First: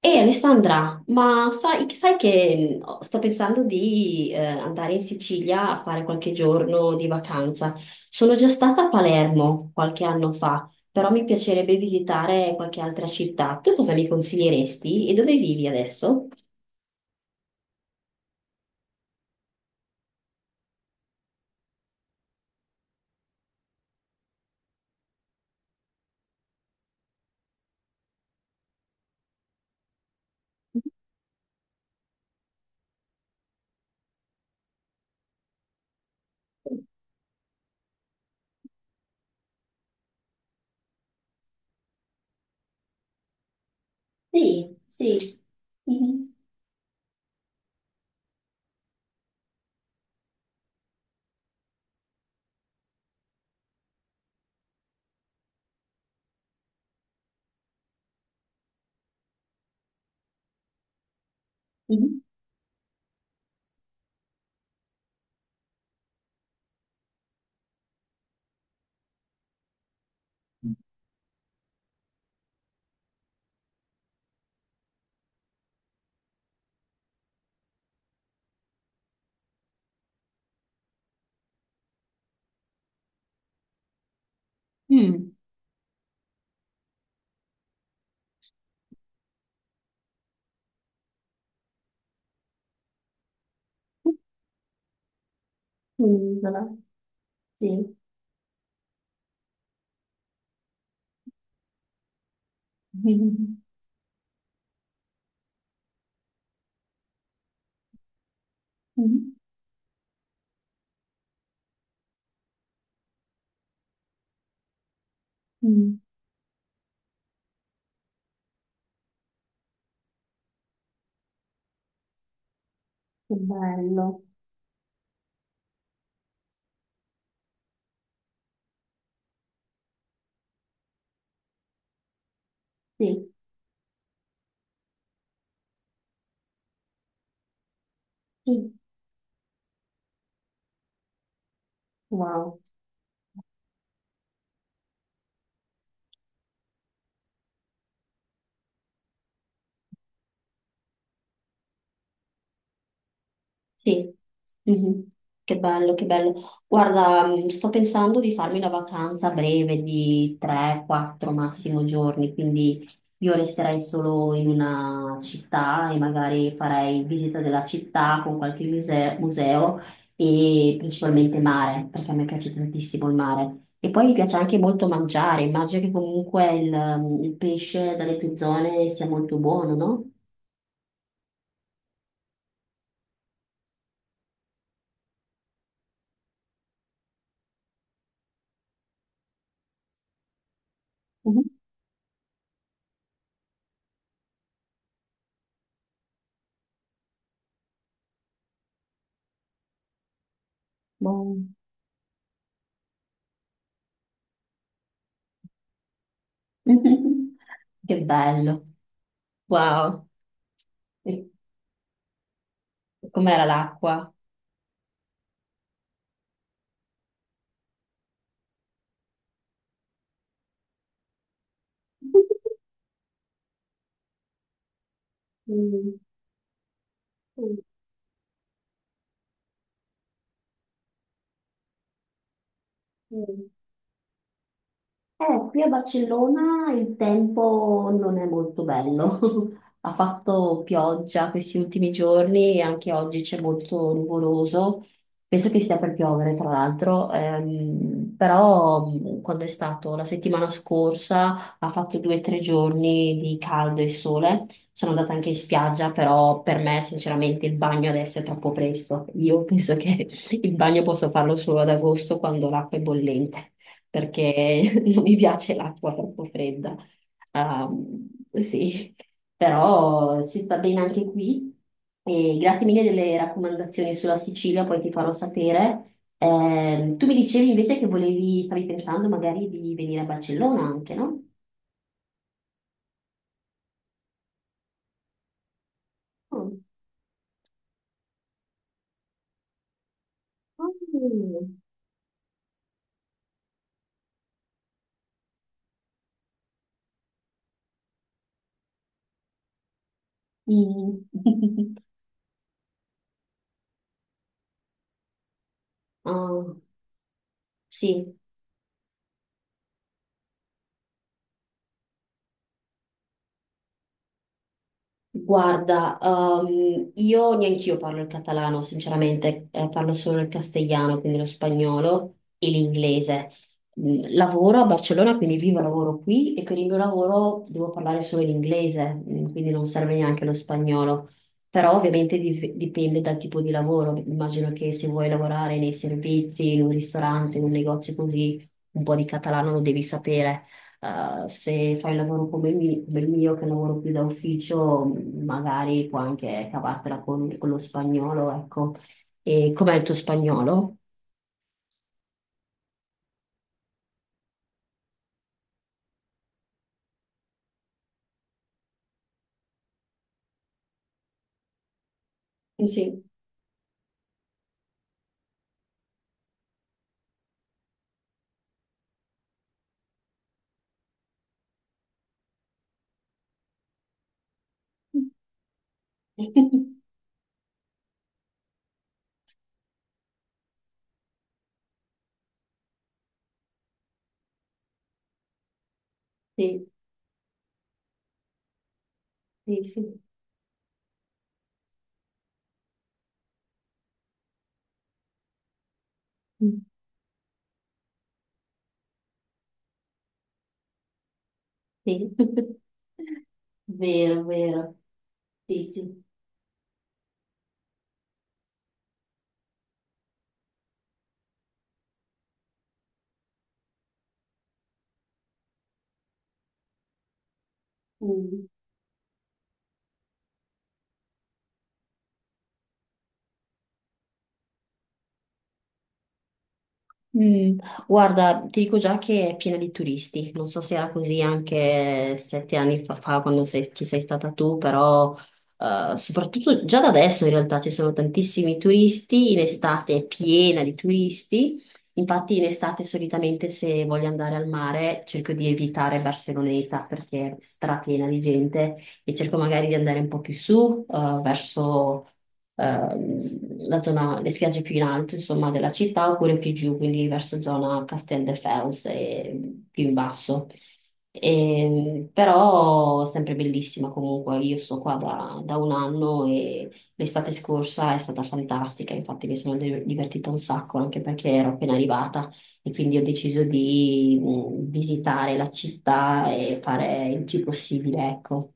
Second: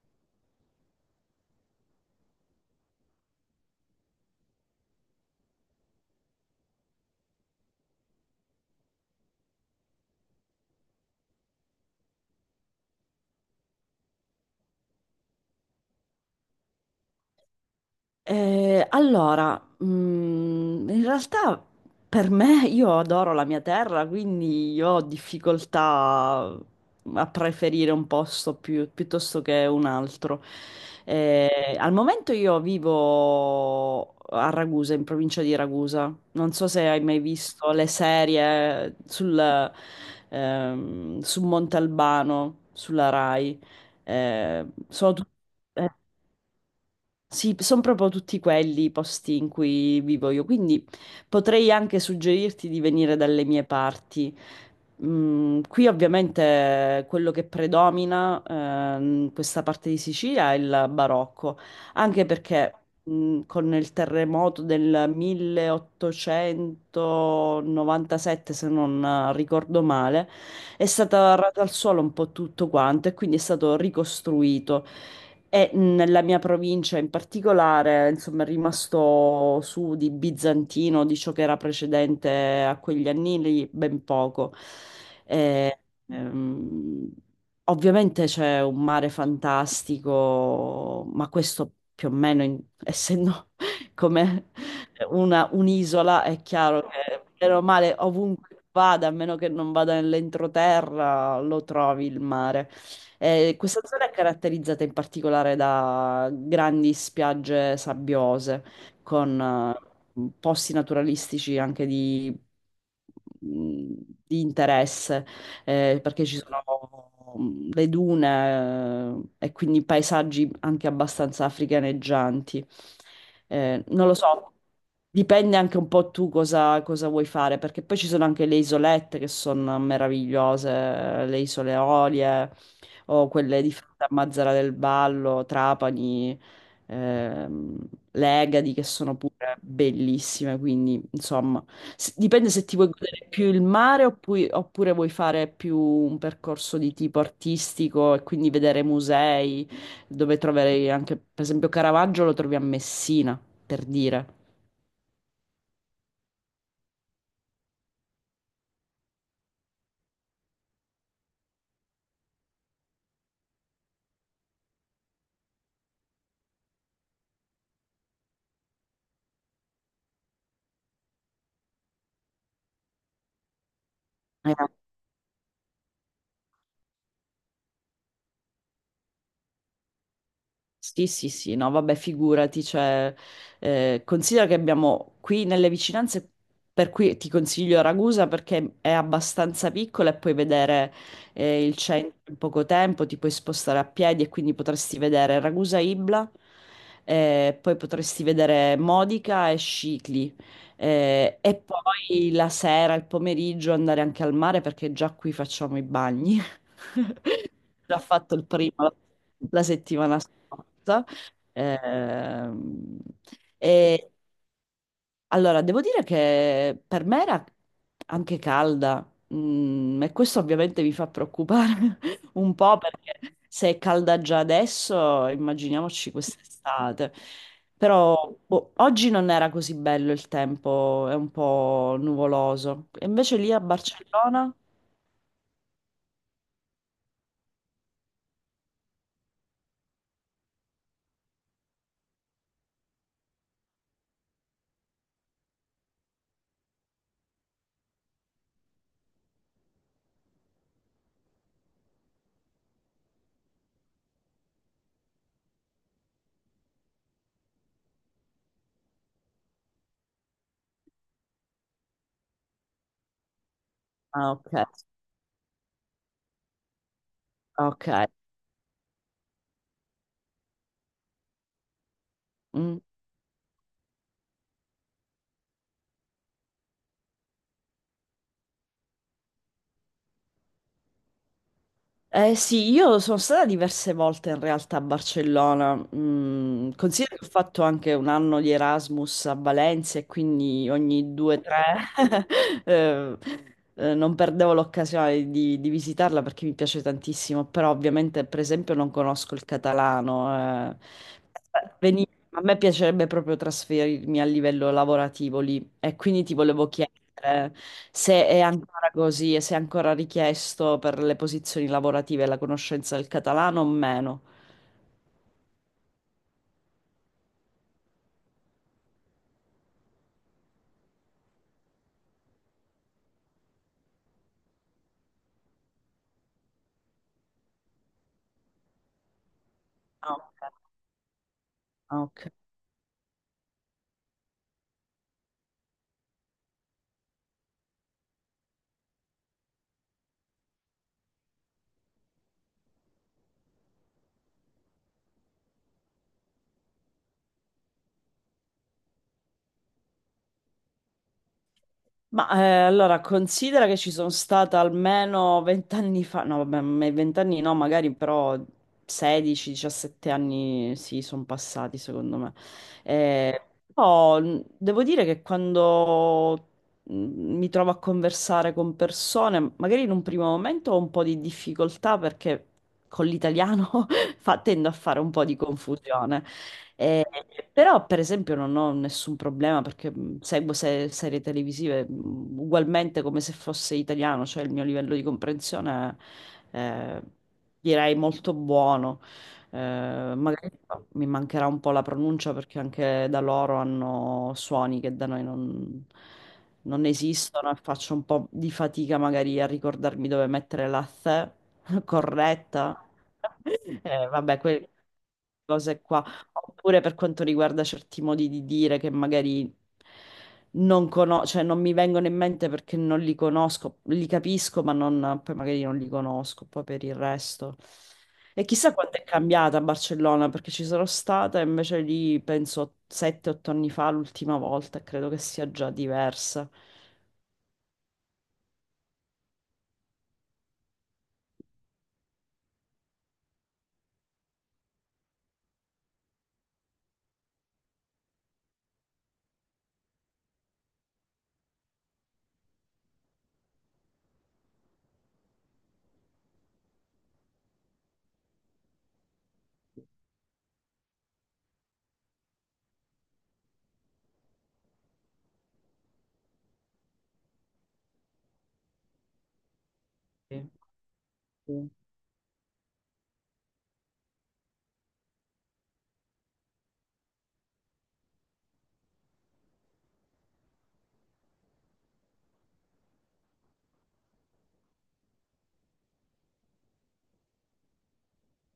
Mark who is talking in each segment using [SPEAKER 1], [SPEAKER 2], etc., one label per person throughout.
[SPEAKER 1] E Alessandra, ma sai che sto pensando di andare in Sicilia a fare qualche giorno di vacanza. Sono già stata a Palermo qualche anno fa, però mi piacerebbe visitare qualche altra città. Tu cosa mi consiglieresti e dove vivi adesso?
[SPEAKER 2] Allora, in realtà per me io adoro la mia terra, quindi io ho difficoltà a preferire un posto piuttosto che un altro. Al momento io vivo a Ragusa, in provincia di Ragusa. Non so se hai mai visto le serie su Montalbano, sulla Rai.
[SPEAKER 1] Sì,
[SPEAKER 2] Sono tutte
[SPEAKER 1] sì. Mhm,
[SPEAKER 2] Sì, sono proprio tutti quelli i posti in cui vivo io, quindi potrei anche suggerirti di venire dalle mie parti. Qui ovviamente quello che predomina in questa parte di Sicilia è il barocco,
[SPEAKER 1] mhm.
[SPEAKER 2] anche perché con il terremoto del 1897, se non ricordo male, è stato arrato al suolo un po' tutto quanto e quindi è stato ricostruito. E nella mia provincia in particolare, insomma, è rimasto su di bizantino, di ciò che era precedente a quegli anni lì, ben poco.
[SPEAKER 1] Mm.
[SPEAKER 2] E, ehm, ovviamente c'è un mare fantastico, ma questo più o meno, essendo come un'isola, è
[SPEAKER 1] Un'isola,
[SPEAKER 2] chiaro che bene o
[SPEAKER 1] sì.
[SPEAKER 2] male ovunque vada, a meno che non vada nell'entroterra, lo trovi il mare.
[SPEAKER 1] Mhm,
[SPEAKER 2] Questa zona è caratterizzata in particolare da grandi spiagge sabbiose,
[SPEAKER 1] mhm,
[SPEAKER 2] con posti naturalistici anche mm, di interesse,
[SPEAKER 1] mhm.
[SPEAKER 2] perché ci sono le dune e quindi paesaggi anche abbastanza africaneggianti.
[SPEAKER 1] Che
[SPEAKER 2] Non lo
[SPEAKER 1] bello,
[SPEAKER 2] so. Dipende anche un po' tu cosa vuoi fare, perché poi ci sono anche le isolette che sono meravigliose, le isole Eolie o
[SPEAKER 1] sì.
[SPEAKER 2] quelle di Mazzara del Vallo, Trapani, ehm, Legadi,
[SPEAKER 1] Sì.
[SPEAKER 2] che sono pure bellissime, quindi insomma, dipende
[SPEAKER 1] Wow.
[SPEAKER 2] se ti vuoi godere più il mare oppure vuoi fare più un percorso di tipo artistico e quindi vedere musei, dove troverai anche, per esempio, Caravaggio lo trovi a Messina, per
[SPEAKER 1] Sì,
[SPEAKER 2] dire.
[SPEAKER 1] mhm. Che bello, che bello. Guarda, sto pensando di farmi una vacanza breve di 3-4 massimo giorni, quindi io resterei solo in una città e magari farei visita della città con qualche museo e principalmente mare, perché a me piace tantissimo il mare. E poi mi piace anche molto mangiare, immagino che comunque il pesce dalle tue zone sia molto buono, no?
[SPEAKER 2] Sì, sì, sì, no, vabbè, figurati, cioè, considera che abbiamo qui nelle vicinanze, per cui ti consiglio Ragusa perché è abbastanza piccola e puoi vedere
[SPEAKER 1] Mhm.
[SPEAKER 2] il centro in poco tempo, ti puoi spostare a piedi e quindi potresti vedere Ragusa Ibla, poi potresti vedere Modica e Scicli,
[SPEAKER 1] Buono.
[SPEAKER 2] e poi la sera, il pomeriggio andare anche al mare perché già qui facciamo i bagni. Già
[SPEAKER 1] Che
[SPEAKER 2] fatto il
[SPEAKER 1] bello.
[SPEAKER 2] primo la
[SPEAKER 1] Wow.
[SPEAKER 2] settimana scorsa.
[SPEAKER 1] E
[SPEAKER 2] Ehm,
[SPEAKER 1] com'era l'acqua?
[SPEAKER 2] e allora, devo dire che per me era anche calda, e questo ovviamente mi fa preoccupare un po' perché se è calda già adesso,
[SPEAKER 1] Mm,
[SPEAKER 2] immaginiamoci quest'estate.
[SPEAKER 1] mm,
[SPEAKER 2] Però boh, oggi non era così bello il tempo, è un po' nuvoloso. E invece
[SPEAKER 1] mm.
[SPEAKER 2] lì a Barcellona?
[SPEAKER 1] Qui a Barcellona il tempo non è molto bello. Ha fatto pioggia questi ultimi giorni e anche oggi c'è molto nuvoloso. Penso che stia per piovere, tra l'altro. Però quando è stato la settimana scorsa ha fatto due o tre giorni di caldo e sole. Sono andata anche in spiaggia, però per me sinceramente il bagno adesso è troppo presto. Io penso che il bagno posso farlo solo ad agosto quando l'acqua è bollente
[SPEAKER 2] Ah, ok,
[SPEAKER 1] perché non mi piace l'acqua troppo fredda.
[SPEAKER 2] ok.
[SPEAKER 1] Ehm, sì, però si sta bene anche qui. E grazie
[SPEAKER 2] Mm.
[SPEAKER 1] mille delle raccomandazioni sulla Sicilia, poi ti farò sapere. Tu mi dicevi invece che stavi pensando magari di venire a Barcellona anche, no?
[SPEAKER 2] Eh sì, io sono stata diverse volte in realtà a Barcellona.
[SPEAKER 1] Oh.
[SPEAKER 2] Considero che ho fatto anche un anno di Erasmus a Valencia e quindi ogni due o
[SPEAKER 1] Mm.
[SPEAKER 2] tre eh, non perdevo l'occasione di visitarla perché mi piace tantissimo, però ovviamente per esempio non conosco il catalano.
[SPEAKER 1] Mm.
[SPEAKER 2] eh. A me piacerebbe proprio trasferirmi a livello lavorativo lì e quindi ti
[SPEAKER 1] Ah,
[SPEAKER 2] volevo chiedere
[SPEAKER 1] sì.
[SPEAKER 2] se è ancora così e se è ancora richiesto per le posizioni lavorative la conoscenza del catalano o meno.
[SPEAKER 1] Guarda, io neanch'io parlo il catalano, sinceramente, parlo solo il castigliano, quindi lo spagnolo e l'inglese. Mm, lavoro a Barcellona, quindi vivo e lavoro qui e con il mio lavoro devo parlare solo l'inglese, mm, quindi non serve
[SPEAKER 2] Ah,
[SPEAKER 1] neanche lo
[SPEAKER 2] ok.
[SPEAKER 1] spagnolo. Però
[SPEAKER 2] Ah,
[SPEAKER 1] ovviamente
[SPEAKER 2] ok.
[SPEAKER 1] dipende dal tipo di lavoro. Immagino che se vuoi lavorare nei servizi, in un ristorante, in un negozio così, un po' di catalano lo devi sapere. Se fai un lavoro come, come il mio, che lavoro più da ufficio, magari puoi anche cavartela con lo spagnolo, ecco. E com'è il tuo spagnolo?
[SPEAKER 2] Ma allora considera che ci sono stata almeno 20 anni fa, no vabbè, 20 anni no, magari però 16-17 anni sì, sono passati secondo me.
[SPEAKER 1] Sì.
[SPEAKER 2] Eh, Però devo dire che quando mh, mi trovo a conversare con persone, magari in un primo momento ho un po' di difficoltà perché con l'italiano tendo a fare un po' di confusione. Eh, Però, per esempio, non ho nessun problema perché seguo serie televisive ugualmente come se fosse italiano, cioè il mio livello di comprensione è,
[SPEAKER 1] Sì,
[SPEAKER 2] eh, direi molto buono.
[SPEAKER 1] sì, sì.
[SPEAKER 2] Magari mi mancherà un po' la pronuncia perché anche da loro hanno suoni che da noi non,
[SPEAKER 1] Mm,
[SPEAKER 2] non esistono e faccio un po' di fatica magari a ricordarmi dove mettere la th
[SPEAKER 1] sì.
[SPEAKER 2] corretta.
[SPEAKER 1] Vero,
[SPEAKER 2] Vabbè, quelle
[SPEAKER 1] vero. Sì,
[SPEAKER 2] cose qua.
[SPEAKER 1] sì.
[SPEAKER 2] Oppure per quanto riguarda certi modi di dire che magari non conosco, cioè non mi vengono in mente perché non li conosco, li capisco, ma poi magari non li conosco, poi per il resto. E
[SPEAKER 1] Mm.
[SPEAKER 2] chissà quanto è cambiata a Barcellona, perché ci sono stata, invece lì penso 7-8 anni fa, l'ultima volta, e credo che sia già diversa.
[SPEAKER 1] Mm, guarda, ti dico già che è piena di turisti, non so se era così anche 7 anni fa, quando ci sei stata tu, però soprattutto già da adesso in realtà ci sono tantissimi turisti, in estate è piena di turisti, infatti in estate solitamente se voglio andare al mare cerco di evitare Barceloneta perché è strapiena di gente e cerco magari di andare un po' più su, verso la zona, le spiagge più in alto, insomma, della città, oppure più giù, quindi verso zona Casteldefels e più in basso.
[SPEAKER 2] Sì. Sì.
[SPEAKER 1] E, però sempre bellissima comunque, io sto qua da 1 anno e l'estate scorsa è stata fantastica, infatti mi sono divertita un sacco anche perché ero appena arrivata e quindi ho deciso di visitare la città e fare il più possibile, ecco.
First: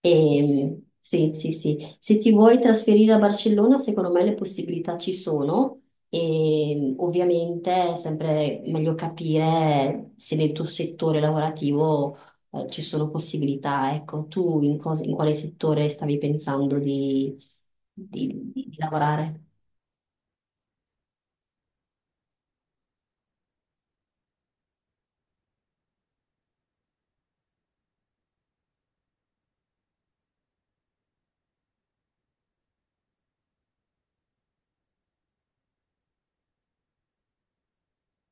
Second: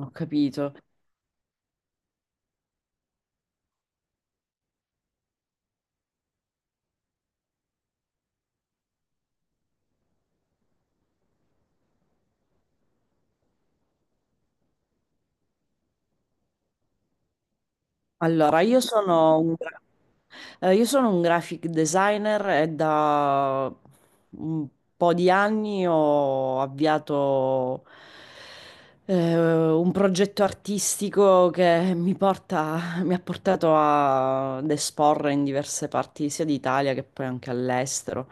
[SPEAKER 2] Ho capito.
[SPEAKER 1] E, sì, sì, sì. Se ti vuoi trasferire a Barcellona, secondo me le possibilità ci sono. E ovviamente è sempre meglio capire se nel tuo settore lavorativo ci sono possibilità. Ecco, tu in quale settore stavi pensando
[SPEAKER 2] Allora,
[SPEAKER 1] di lavorare?
[SPEAKER 2] io sono un graphic designer e da un po' di anni ho avviato eh, un progetto artistico che mi ha portato ad esporre in diverse parti sia d'Italia che poi anche all'estero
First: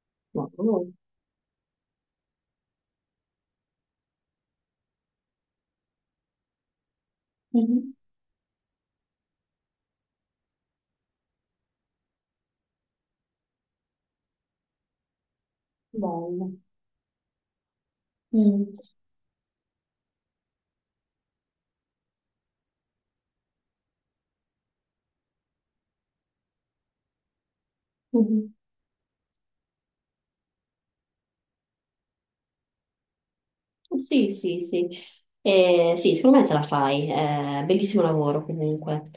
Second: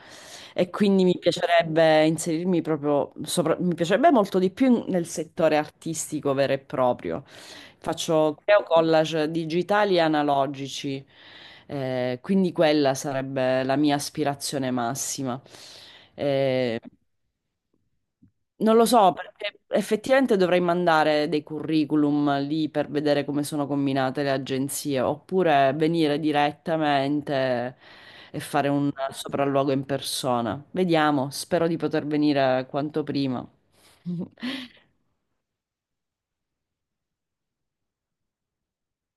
[SPEAKER 2] e
[SPEAKER 1] Wow.
[SPEAKER 2] quindi mi piacerebbe inserirmi proprio, mi piacerebbe molto di più nel settore artistico vero e proprio.
[SPEAKER 1] Mhm.
[SPEAKER 2] Faccio Creo collage digitali e analogici, quindi quella sarebbe la mia aspirazione massima.
[SPEAKER 1] Bello.
[SPEAKER 2] Eh, Non
[SPEAKER 1] Mm.
[SPEAKER 2] lo so, perché effettivamente dovrei mandare dei curriculum lì per vedere come sono combinate le agenzie, oppure venire direttamente e
[SPEAKER 1] Mhm.
[SPEAKER 2] fare un sopralluogo in persona. Vediamo, spero di poter venire quanto prima.
[SPEAKER 1] Sì, sì, sì. Sì, secondo me ce la fai. Bellissimo lavoro comunque.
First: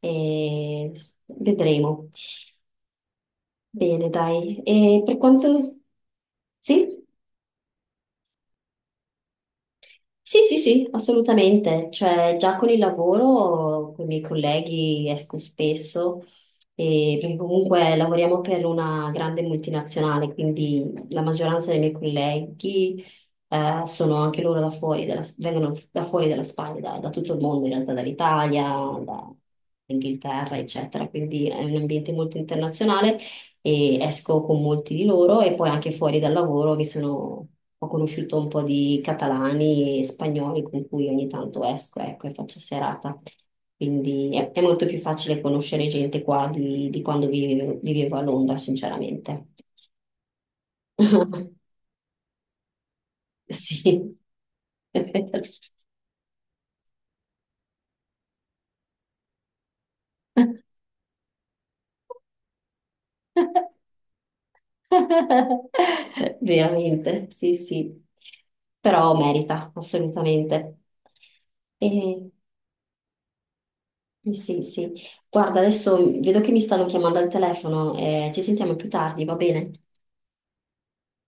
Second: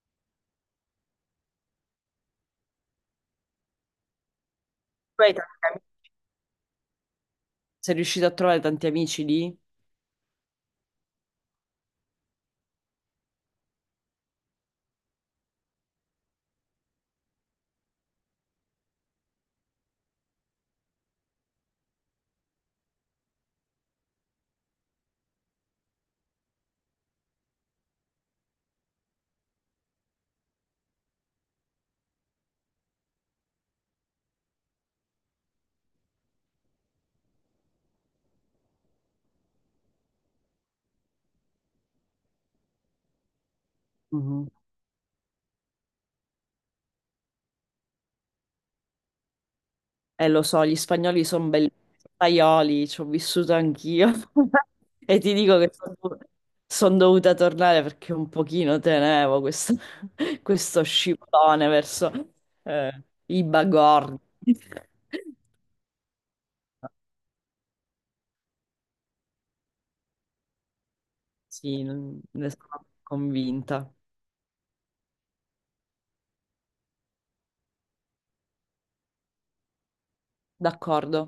[SPEAKER 1] Eh, vedremo. Bene, dai. E per
[SPEAKER 2] Tu hai tanti
[SPEAKER 1] quanto...
[SPEAKER 2] amici?
[SPEAKER 1] Sì?
[SPEAKER 2] Sei riuscito a trovare tanti amici lì?
[SPEAKER 1] Sì, sì, sì, assolutamente. Cioè, già con il lavoro, con i miei colleghi esco spesso, perché comunque lavoriamo per una grande multinazionale, quindi la maggioranza dei miei colleghi sono anche loro da fuori vengono da fuori dalla Spagna, da tutto il mondo, in realtà dall'Italia, dall'Inghilterra, eccetera. Quindi è un ambiente molto internazionale e esco con molti di loro e poi anche fuori dal lavoro ho conosciuto un po' di catalani e spagnoli con cui ogni tanto esco, ecco, e faccio serata. Quindi
[SPEAKER 2] Mhm.
[SPEAKER 1] è molto più facile conoscere gente qua di quando vivevo a Londra, sinceramente.
[SPEAKER 2] Lo so, gli spagnoli sono belli, spagnoli, ci ho vissuto anch'io.
[SPEAKER 1] Sì.
[SPEAKER 2] E ti dico che sono dovuta tornare perché un pochino tenevo questo, questo scivolone verso i bagordi.
[SPEAKER 1] Veramente, sì, sì. Però merita, assolutamente.
[SPEAKER 2] Sì,
[SPEAKER 1] E...
[SPEAKER 2] ne sono convinta.
[SPEAKER 1] Sì, sì. Sì. Guarda, adesso vedo che mi stanno chiamando al telefono, ci sentiamo più tardi, va bene?
[SPEAKER 2] D'accordo.